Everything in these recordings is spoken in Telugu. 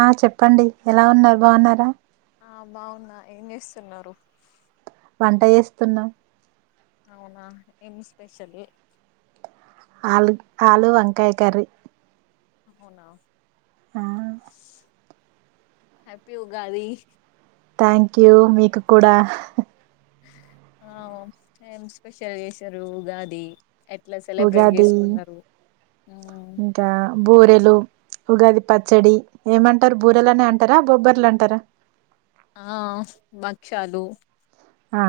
ఆ చెప్పండి ఎలా ఉన్నారు బాగున్నారా? ఆ బాగున్నా ఏం చేస్తున్నారు. వంట చేస్తున్నా అవునా ఎం స్పెషల్ ఏ ఆలు ఆలు వంకాయ కర్రీ అవునా ఆ హ్యాపీ ఉగాది. థ్యాంక్ యూ మీకు కూడా ఆ ఏం స్పెషల్ చేసారు ఉగాది ఎట్ల సెలబ్రేట్ ఉగాది చేసుకున్నరు. ఇంకా బూరెలు ఉగాది పచ్చడి ఏమంటరు బూరెలనే అంటారా బొబ్బట్లంటరా? ఆ భక్షాలు ఆ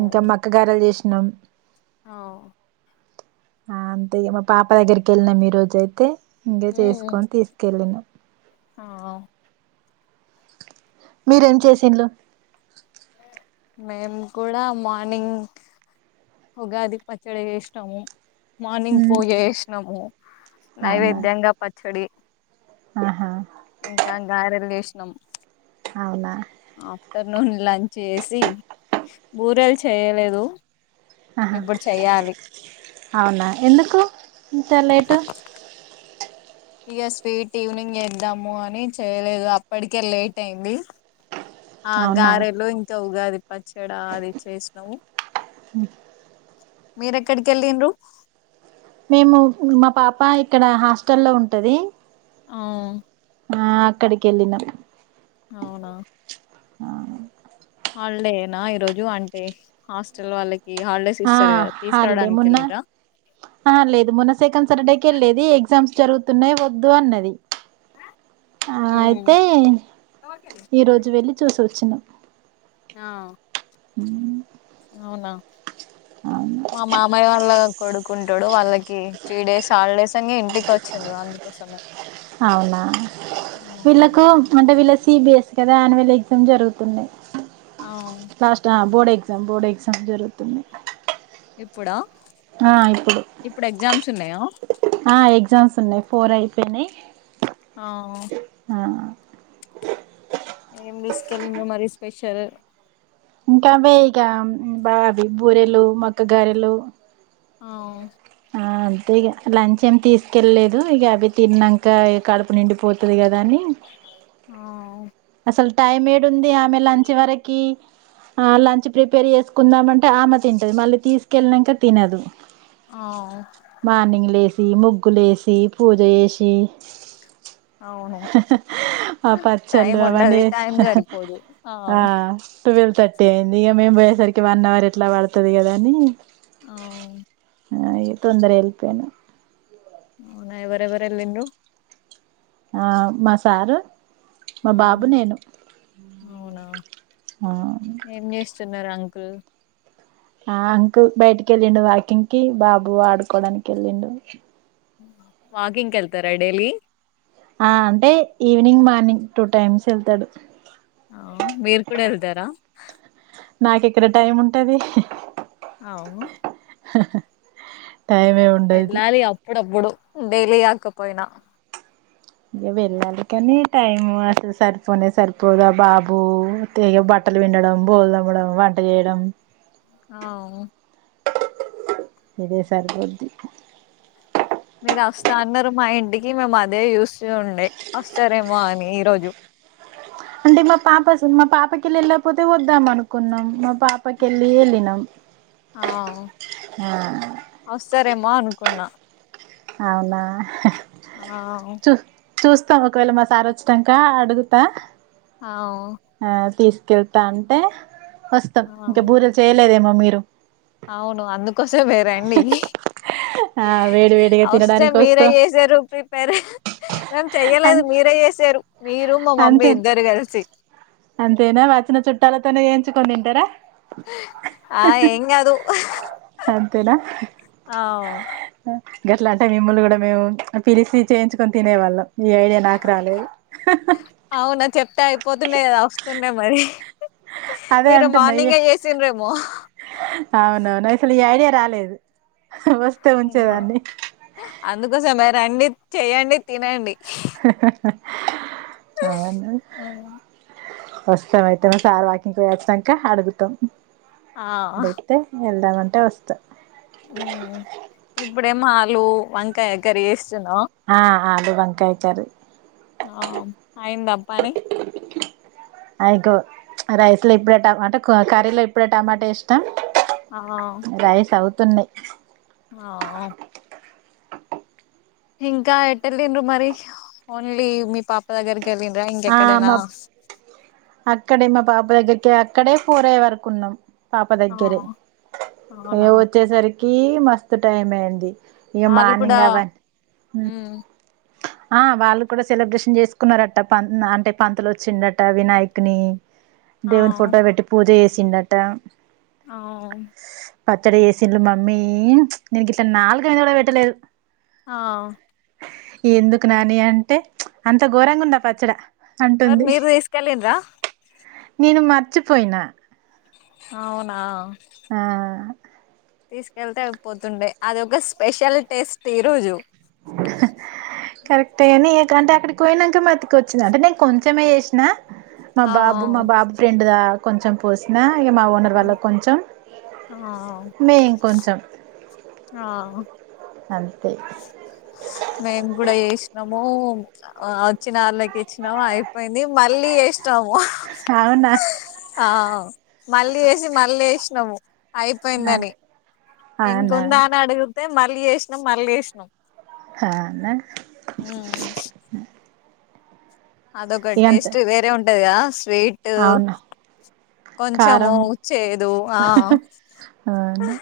ఇంకా మక్క గారెల్ చేసి నం ఆ ఆ అంతే ఇగ మా పాప దగ్గరికెవెళ్ళినం ఈ రోజైతే ఇంకా ఉమ్, చేసుకొని తీసుకెళ్ళినం ఆ మీరేం చేసింన్లు. మేము కూడా మార్నింగ్ ఉగాది పచ్చడ చేస్నము. మార్నింగ్ మ్మ్ పూజ చేసినము అవునా నైవేద్యంగా పచ్చడి ఆహా ఇంకా గారెల్ చేస్ నమ్. అవునా ర్నూన్ లంచ్ చేసి బూరెలు చేయలేదు. ఆహా ఇప్పుడు చెయ్యాలి అవునా ఎందుకూ? ఇంత లేట్ ఇగ స్వీట్ ఈవినింగే ఇద్దాము అని చేయలేదు అప్పటికే లేట్ అయింది. ఆ అవునా గారెలు ఇంకా ఉగాది పచ్చడా అది చేసినవు. మీ మీరెక్కడికెళ్ళిన్రూ మేము మా పాప ఇక్కడ హాస్టల్లో ఉంటది. ఆ ఆ అక్కడికెళ్ళినం. అవునా ఆ హాలిడేనా ఈరోజు అంటే హాస్టల్ వాళ్ళకి హాలిడేస్ ఆ ఇస్తారు కదా హాలిడే తీసుకురావడానికి మొన్న వెళ్ళిండ్రా ఆ లేదు మొన్న సెకండ్ సాటర్డే కే లేదు ఎగ్జామ్స్ జరుగు తునే వద్దు అన్నది ఆ ఉమ్ అయితే ఈ రోజు వెళ్ళి చూసి వచ్చినం ఆ హ అవునా మా మామయ్య వాళ్ళ కొడుకు ఉంటాడు వాళ్ళకి త్రీ డేస్ హాలిడేస్ అని ఇంటికి వచ్చిండు అందుకోసమే అవునా వీళ్ళలకు అంటే వీళ్ళ సిబిఎస్ కదా యాన్యుల్ ఎగ్జామ్ జరుగుతున్నాయి ఆ రాస్ట్రాన్ బోడే ఎగ్జామ్ బోర్డు ఎగ్జామ్ జరుగుతున్నాయి ఇప్పుడా ఆ ఇప్పుడు ఎగ్జామ్స్ ఉన్నాయా ఆ ఎ ఎగ్జామ్స్ ఉన్నాయ్ ఫోర్ అయిపోయినాయి ఆ ఆ ఏం తీసుకెళ్నవ్ మరి స్పెషల్ ఇంకా అ బే ఇగ బావి బూరెలు మక్కగారెలు అఓ ఆ అంతే ఇక లంచ్ ఏమి తీసుకెళ్ళలేదు ఇక అవి తిన్నాక ఇక కడుపు నిండిపోతుంది కదా అని ఆ అసలు టైం ఏడు ఉంది. ఆమె లంచ్ వరకి ఆ లంచ్ ప్రిపేర్ చేసుకుందామంటే ఆమె తింటది. మళ్ళీ తీసుకెళ్ళనాక తినదు. ఆ మా నింగ్ లేస్ ముగ్గులు వేసి పూజ చేసి అవును టైమ్ బవానేష్ ఆ అ ట్వెల్వ్ థర్టీ అయింది ఇక మేము పోయేసరికి వన్ అవర్ ఎట్లా పడుతుంది కదా అని అవు అ తొందరగ వెల్పేన అవునా ఎవరెవరు ఎల్లిండ్రు ఆ మసారు మా ఆ బాబు అవునా నేనుఆ న్నారు అంకుల్ ఆ అంకుల్ బయటికి వెళ్ళిండు వాకింగ్ కి బాబు ఆడుకోవడానికి వెళ్ళిండు వాకింగ్కి వెళ్తారా డైలీ ఆ అంటే ఈవినింగ్ మార్నింగ్ టూ టైమ్స్ వెళ్తాడు ఆ మీరు కూడా వెల్దారా నాకు ఇక్కడ టైం ఉంటది అవును టైమే ఉండది డెయిలీ కాకపోయినా ఇంక వెళ్ళాలి కానీ టైం అసలు సరిపోనే సరిపోదు ఆ బాబు తెగ బట్టలు పిండడం బోలుతోమడం వంట చేయడం ఆవు ఇదే సరిపోద్ది మీరు వస్తా అన్నారు మా ఇంటికి మేము అదే చూస్తూ ఉండే వస్తారేమో అని ఈరోజు అంటే మా పాప మా పాపకి వెళ్ళి వెళ్ళకపోతే వద్దాం అనుకున్నాం మా పాపకిల్లీ వెల్లీ నమ్ ఆ వస్తారేమో అనుకు ఉన్న అవునా ఆ చూ చూస్తాం ఒకవేళ మా సారి వచ్చాక అడుగుతా అ క్యూట్ అంటే వస్తాం ఇంకా బూరలు చేయలేదేమో మీరు అవును అందుకోసమే వేరండి ఆ వేడి వేడిగా వస్తే తినడానికి మీరే వస్తాం చేసారు ప్రిపేర్ మేం అం చెయ్యలేదు మీరే చేసారు మీరు మా మమ్మీ అంతే ఇద్దరు కలిసి అంతేనా వచ్చిన చుట్టాలతోనే ఏన్‌చుకోని తంటారా ఆ ఎంగ్ గాదు అంతేనా ఆ గట్లా అంటే మిమ్ముల్లు కూడా మేము పిలిచి చేయించుకొని తినేవాళ్ళం ఈ ఐడియా నాకు రాలేదు సన్న మరి అదే మీరు అంటున్నా ఈ మార్నింగ్ చేసిన రేమో అవునవును అసలు ఈ ఐడియా రాలేదు వస్తే ఉమ్. ఉంచేదాన్ని అందుకోసమే రండి చెయ్యడి తినండి అను ఉమ్. వస్తాం అయితే మ సార్ వాకింగ్కి వచ్చాక అడుగుతాం అడితే ఎంత తావంటే వస్తా ఇప్పుడే మాలు వంకాయ కర్రీ చేసి ఆ ఆ అడు వంకాయ కర్రీ ఆ అయింద పని అయికో రైస్ లో ఇప్పుడే టమాటా కర్రీలో ఇప్పుడే టమాటా ఏసిన ఆ రైస్ హ ఉత తున్నాయ్ ఆవో ఇంకా ఎటు వెళ్ళిరు మరి ఓన్లీ మీ పాప దగ్గరికి వెళ్ళిరా ఆ ఇంకెక్కడైనా మా అక్కడే మా పాప దగ్గరికి అక్కడే ఫోర్ అయ్యో వరకు ఉన్నాం పాప ఆ దగ్గరే ఇగ అవునా వచ్చేసరికి, కి మస్తు టైం అయింది ఇగా వాళ్ళు కూడా మార్నింగ్ అవన్నీ హు మ్మ్ ఆ వాళ్ళు కూడా సెలబ్రేషన్ చేసుకున్నారట ప అంటే పంతలు వచ్చిండట వినాయక్ కాని ఆ దేవుని ఫోటో పెట్టి పూజ చేసు వచ్చిండట అవు పచ్చడి చేసిల్లు మమ్మీ నేను గిట్ల నాలుక మీద కూడా పెట్టలేదు ఆ ఎందుకు నాని అంటే అంత ఘోరంగా ఉంది ఆ పచ్చడ మీరు అంటుంది మీరు తీసుకెళ్లిరా నేను మర్చిపోయినా అవునా ఆ తీసుకెళ్తే అయి పోతుండే అది ఒక స్పెషల్ టేస్ట్ ఈ రోజు కరెక్ట్ కానీ ఏ అక్కడికి పోయాన్నాక మతికి వచ్చింది అంటే నేను కొంచెమే చేసిన మా ఆ బాబు మా బాబు ఫ్రెండ్ అ కొంచెం పోసిన ఈగ మామ ఓనర్ ఆ వాళ్ళ కొంచం ఆ మేం కొంచెం ఆ అది మేము కూడా చేసి ము వచ్చినళ్ళకి ఇచ్చినాము అయిపోయింది మళ్ళీ చేసి నము అవునా ఆ మళ్లీ ఎసి మళ్ళ ఎసి నమో అయిపోయిందని ఇంకా అవునా ఉందా అని అడుగు తే మళ్ళీ చేసినాం మళ్ళీ చేసినాం అ అదొ ఒక టేస్ట్ వేరే ఉంట ంటది కదా అస్సల్ స్వీట్ అవునా కొంచం కారం చేదు అవును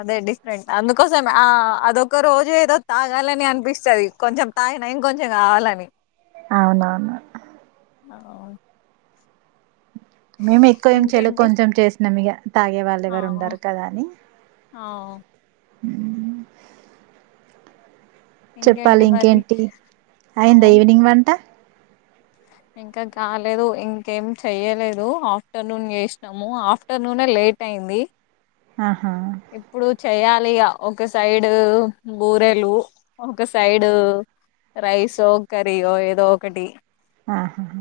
అదే అండి రెం అందుకోసం ఆ అదొ ఒక రోజు ఏదో తాగాలని అనిపిస్తుంది కొంచెం తాగిన ఇంకొంచెం కావాలని అవునవును అవును మేము ఎక్కువ ఏం చెయ్యలే ఇంకేంటి కొంచెం చేసినాం ఇగ తాగే వాళ్ళు ఆ ఎవరు ఉండరు కదా అని ఆ హ ఇంకేంటి చెప్పాలి మరి ఇంకేంటి ఆ అయిందా ఈవినింగ్ వంట ఇంకా కాలేదు ఇంకేం చెయ్యలేదు ఆఫ్టర్నూన్ చేసినాము ఆఫ్టర్నూనే లేట్ అయింది ఆహా ఇప్పుడు చెయ్యాలిగా ఒక సైడు బూరెలు ఒక సైడు రైస్ ఓ కర్రీయో ఏదో ఒకటి ఆహాహా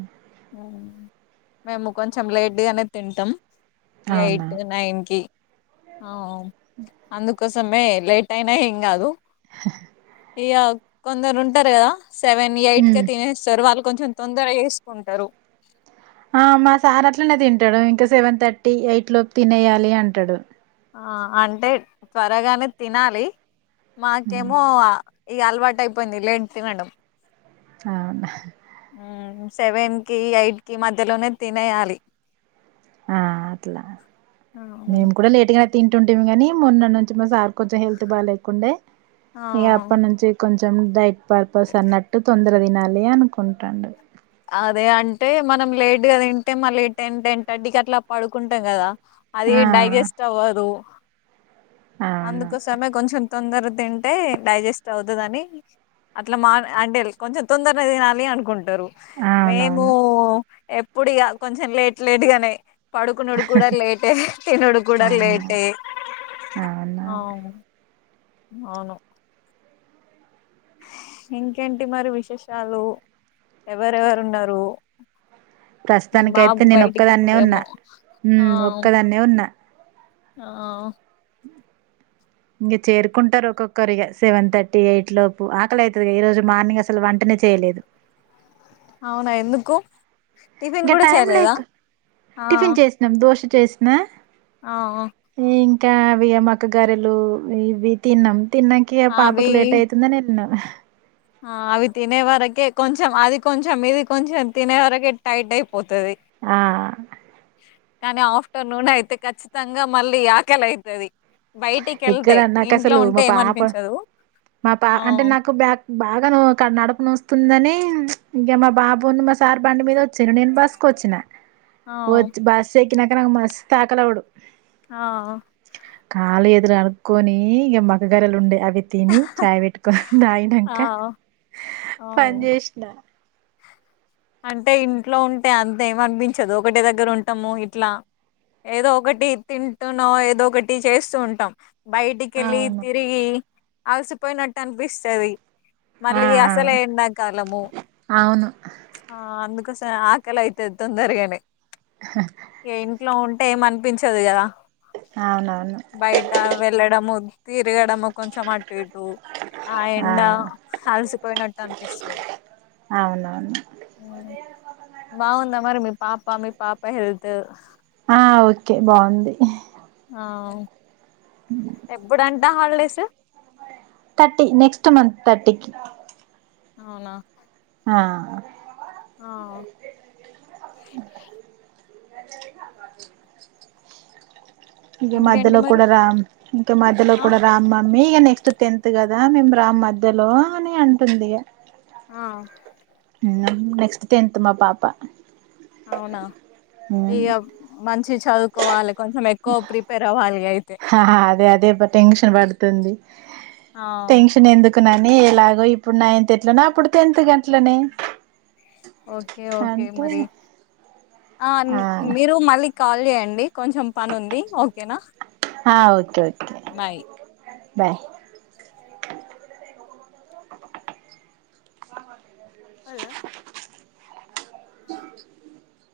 మేము కొంచెం లేట్ గానే తింటాం అవునా ఎయిట్ నైన్ కి అ అందుకోసం అందుకోసమే లేట్ అయినా ఏంగదు ఇగ కొందరు ఉంటారు కదా సెవెన్ ఎయిట్ కి ఉమ్ తినేస్తారు వాళ్ కొంచెం తొందరగా ఎస్కో కుంటారు ఆ మా సార్ అట్లనే తింటాడు ఇంకా సెవెన్ థర్టీ ఎయిట్ లోపు తినేయాలి అంటాడు ఆ అంటే త్వరగానే తినాలి ఉమ్, మాకేమో ఈ అలవాటు అయిపోయింది లేట్ తినడం అవునా మ్మ్ సెవెన్ కి ఎయిట్ కి మధ్యలోనే తినేయాలి ఆ అట్లా మేము కూడా లేట్గానే తింటుంటుమి కాని మొన్న నుంచి మా సార్ కొంచెం హెల్త్ బాగా లేకుంండే ఆ ఇగ అప్పటినుంచి కొం చం దై పర్పస్ అన్నట్టు తొంద్ గదినాలి అనుకుంటాండు. అదే అంటే మనం లేట్గా తింటే మళ్ళీ టెన్ టెన్ థర్టీకి అట్లా పడుకుంటాం కదా. అది ఆ డైజెస్ట్ అవ్వదు. అవును అందుకోసమే కొంచెం తొందర తింటే డైజెస్ట్ అవుతది అని, అట్లా మాద్ ఆండిల్ కొంచెం తొందరగా తినాలి, అనుకుంటరు మేము అవునవును ఎప్పుడు ఇగ కొంచెం లేట్ లేటుగానే పడుకునుడు కూడా లేటే తినుడు కూడా అవునా లేటే. అవునా ఆ అవును ఇంకేంటి మరి విశేషాలు ఎవరెవరు ఉన్నారు. మీ ప్రస్తుతానికి అయితే బాబు బయటికి నేనొక్కదాన్నే ఉన్నా, వెళ్ళడేమో ఉ ఆ ఒక్కదాన్నే ఉన్నా ఆ ఇంక చేరుకుంటారు, ఒక్కొక్కరు ఇగ సెవెన్ థర్టీ ఎయిట్ లోపు ఆకలి అయితది, ఈ రోజు మార్నింగ్ అసలు వంటనే చేయలేదు. అవునా ఎందుకు టిఫిన్ ఇంగా కూడా టైం చేయలేదా లేక్ ఆ టిఫిన్ చేస్నం దోశ్ చేస్నా ఆ ఒ కా అవియ మక్కా గారెలు ఇవి తిన్నాం. తిన్నంకే ఆ, అవి పాపకు లేట్ అయితుందని ఎల్నాం. ఆ అవి తినే వరకే కొంచెం అది కొంచెం ఇది కొంచెం తినే వరకే టైట్ అయ్ ఆ కానీ ఆఫ్టర్నూన్ అయితే ఖచ్చితంగా మళ్ళీ ఆకలి అయితది. బయటికి ఇక్కడ వెళ్తే ఇంట్లో నాకసలు ఉంటే మా పాప, ఏమనిపించదు మా పా ఆ అంటే నాకు బ్యా బాగా నువ్వు కన నడుపు నొస్తుందని చ్ ఇంగా మా బాబును, మా సార్ బండి మీద వచ్చిర్ నేను బస్సుకొచ్చినా ఆ వచ్చ్ బస్ ఏ క్కినాక నా మస్తు తాకలొడు. ఆ కాళ్లు ఎతులు అడుక్కుని, ఇక మక్కా గరెలు ఉండే అ తిని చాయ్ పెట్టుకుని దాగినంక ఆ ఆ పన్ చేస్నా అంటే ఇంట్లో ఉంటే అంతేమి అనిపించదు. ఒకటి దగ్గర ఉంటాము, ఇట్లా ఏదో ఒకటి తింటున్నామో ఏదో ఒకటి చేస్సూ ఉంటాం. బయటికెళ్లి అవును తిరిగి అలసిపోయినట్టు అనిపిస్సది. ఆ మళ్ళీ ఆ అసలే ఎండకాలము అవును ఆ అందుకోసం ఆకలి అయితది తొందర్గనే ఏ ఇంట్లో ఉం టే ఏం అనిపించదు కదా అవునవును బయట వెళ్ళడము తిరగడము కొంచం అటు ఇటు ఆ ఎండ అలసిపోయినట్టు అనిపిస్తది. అవునవును బాగుందా మరి మీ పా పా మీ పాప హెల్త్ ఆ ఓకే బాగుంది. ఆ ఎప్పుడంట్ ట హాలిడేస్ తర్టీ నెక్స్ట్ మంత్ తర్టీకి అవునా ఆ ఆ ఇంక ఇంకేంటి మధ్యలో మరి కూడా రాం ఇంక మధ్యలో ఆ కూడా రామ్ మా మ్మీ ఇగ నెక్స్ట్ టెన్త్ కదా మేము రాం మధ్యలో అని అంటుంది ఇగ ఆ నెక్స్ట్ టెన్త్ మా పాప అవునా ఇగ మంచి చదువుకోవాలి కొంచం ఎక్కువ ప్రిపేర్ అవ్వాలి అయి హ హా అదే అదే అబ్బ టెన్షన్ పడుతుంది. ఆ న్నని ఎలాగో ఇప్పుడు నైన్త్ ఎట్లోనే అప్పుడు టెన్త్ గట్లనే ఓకే ఓకే అంటే మరి ఆ మీరు మల్లిక్ కాల్ చెయ్యండి. కొంచం పనుంది ఓకేనా ఆ ఓకే ఓకే బాయ్ బాయ్ అ అదా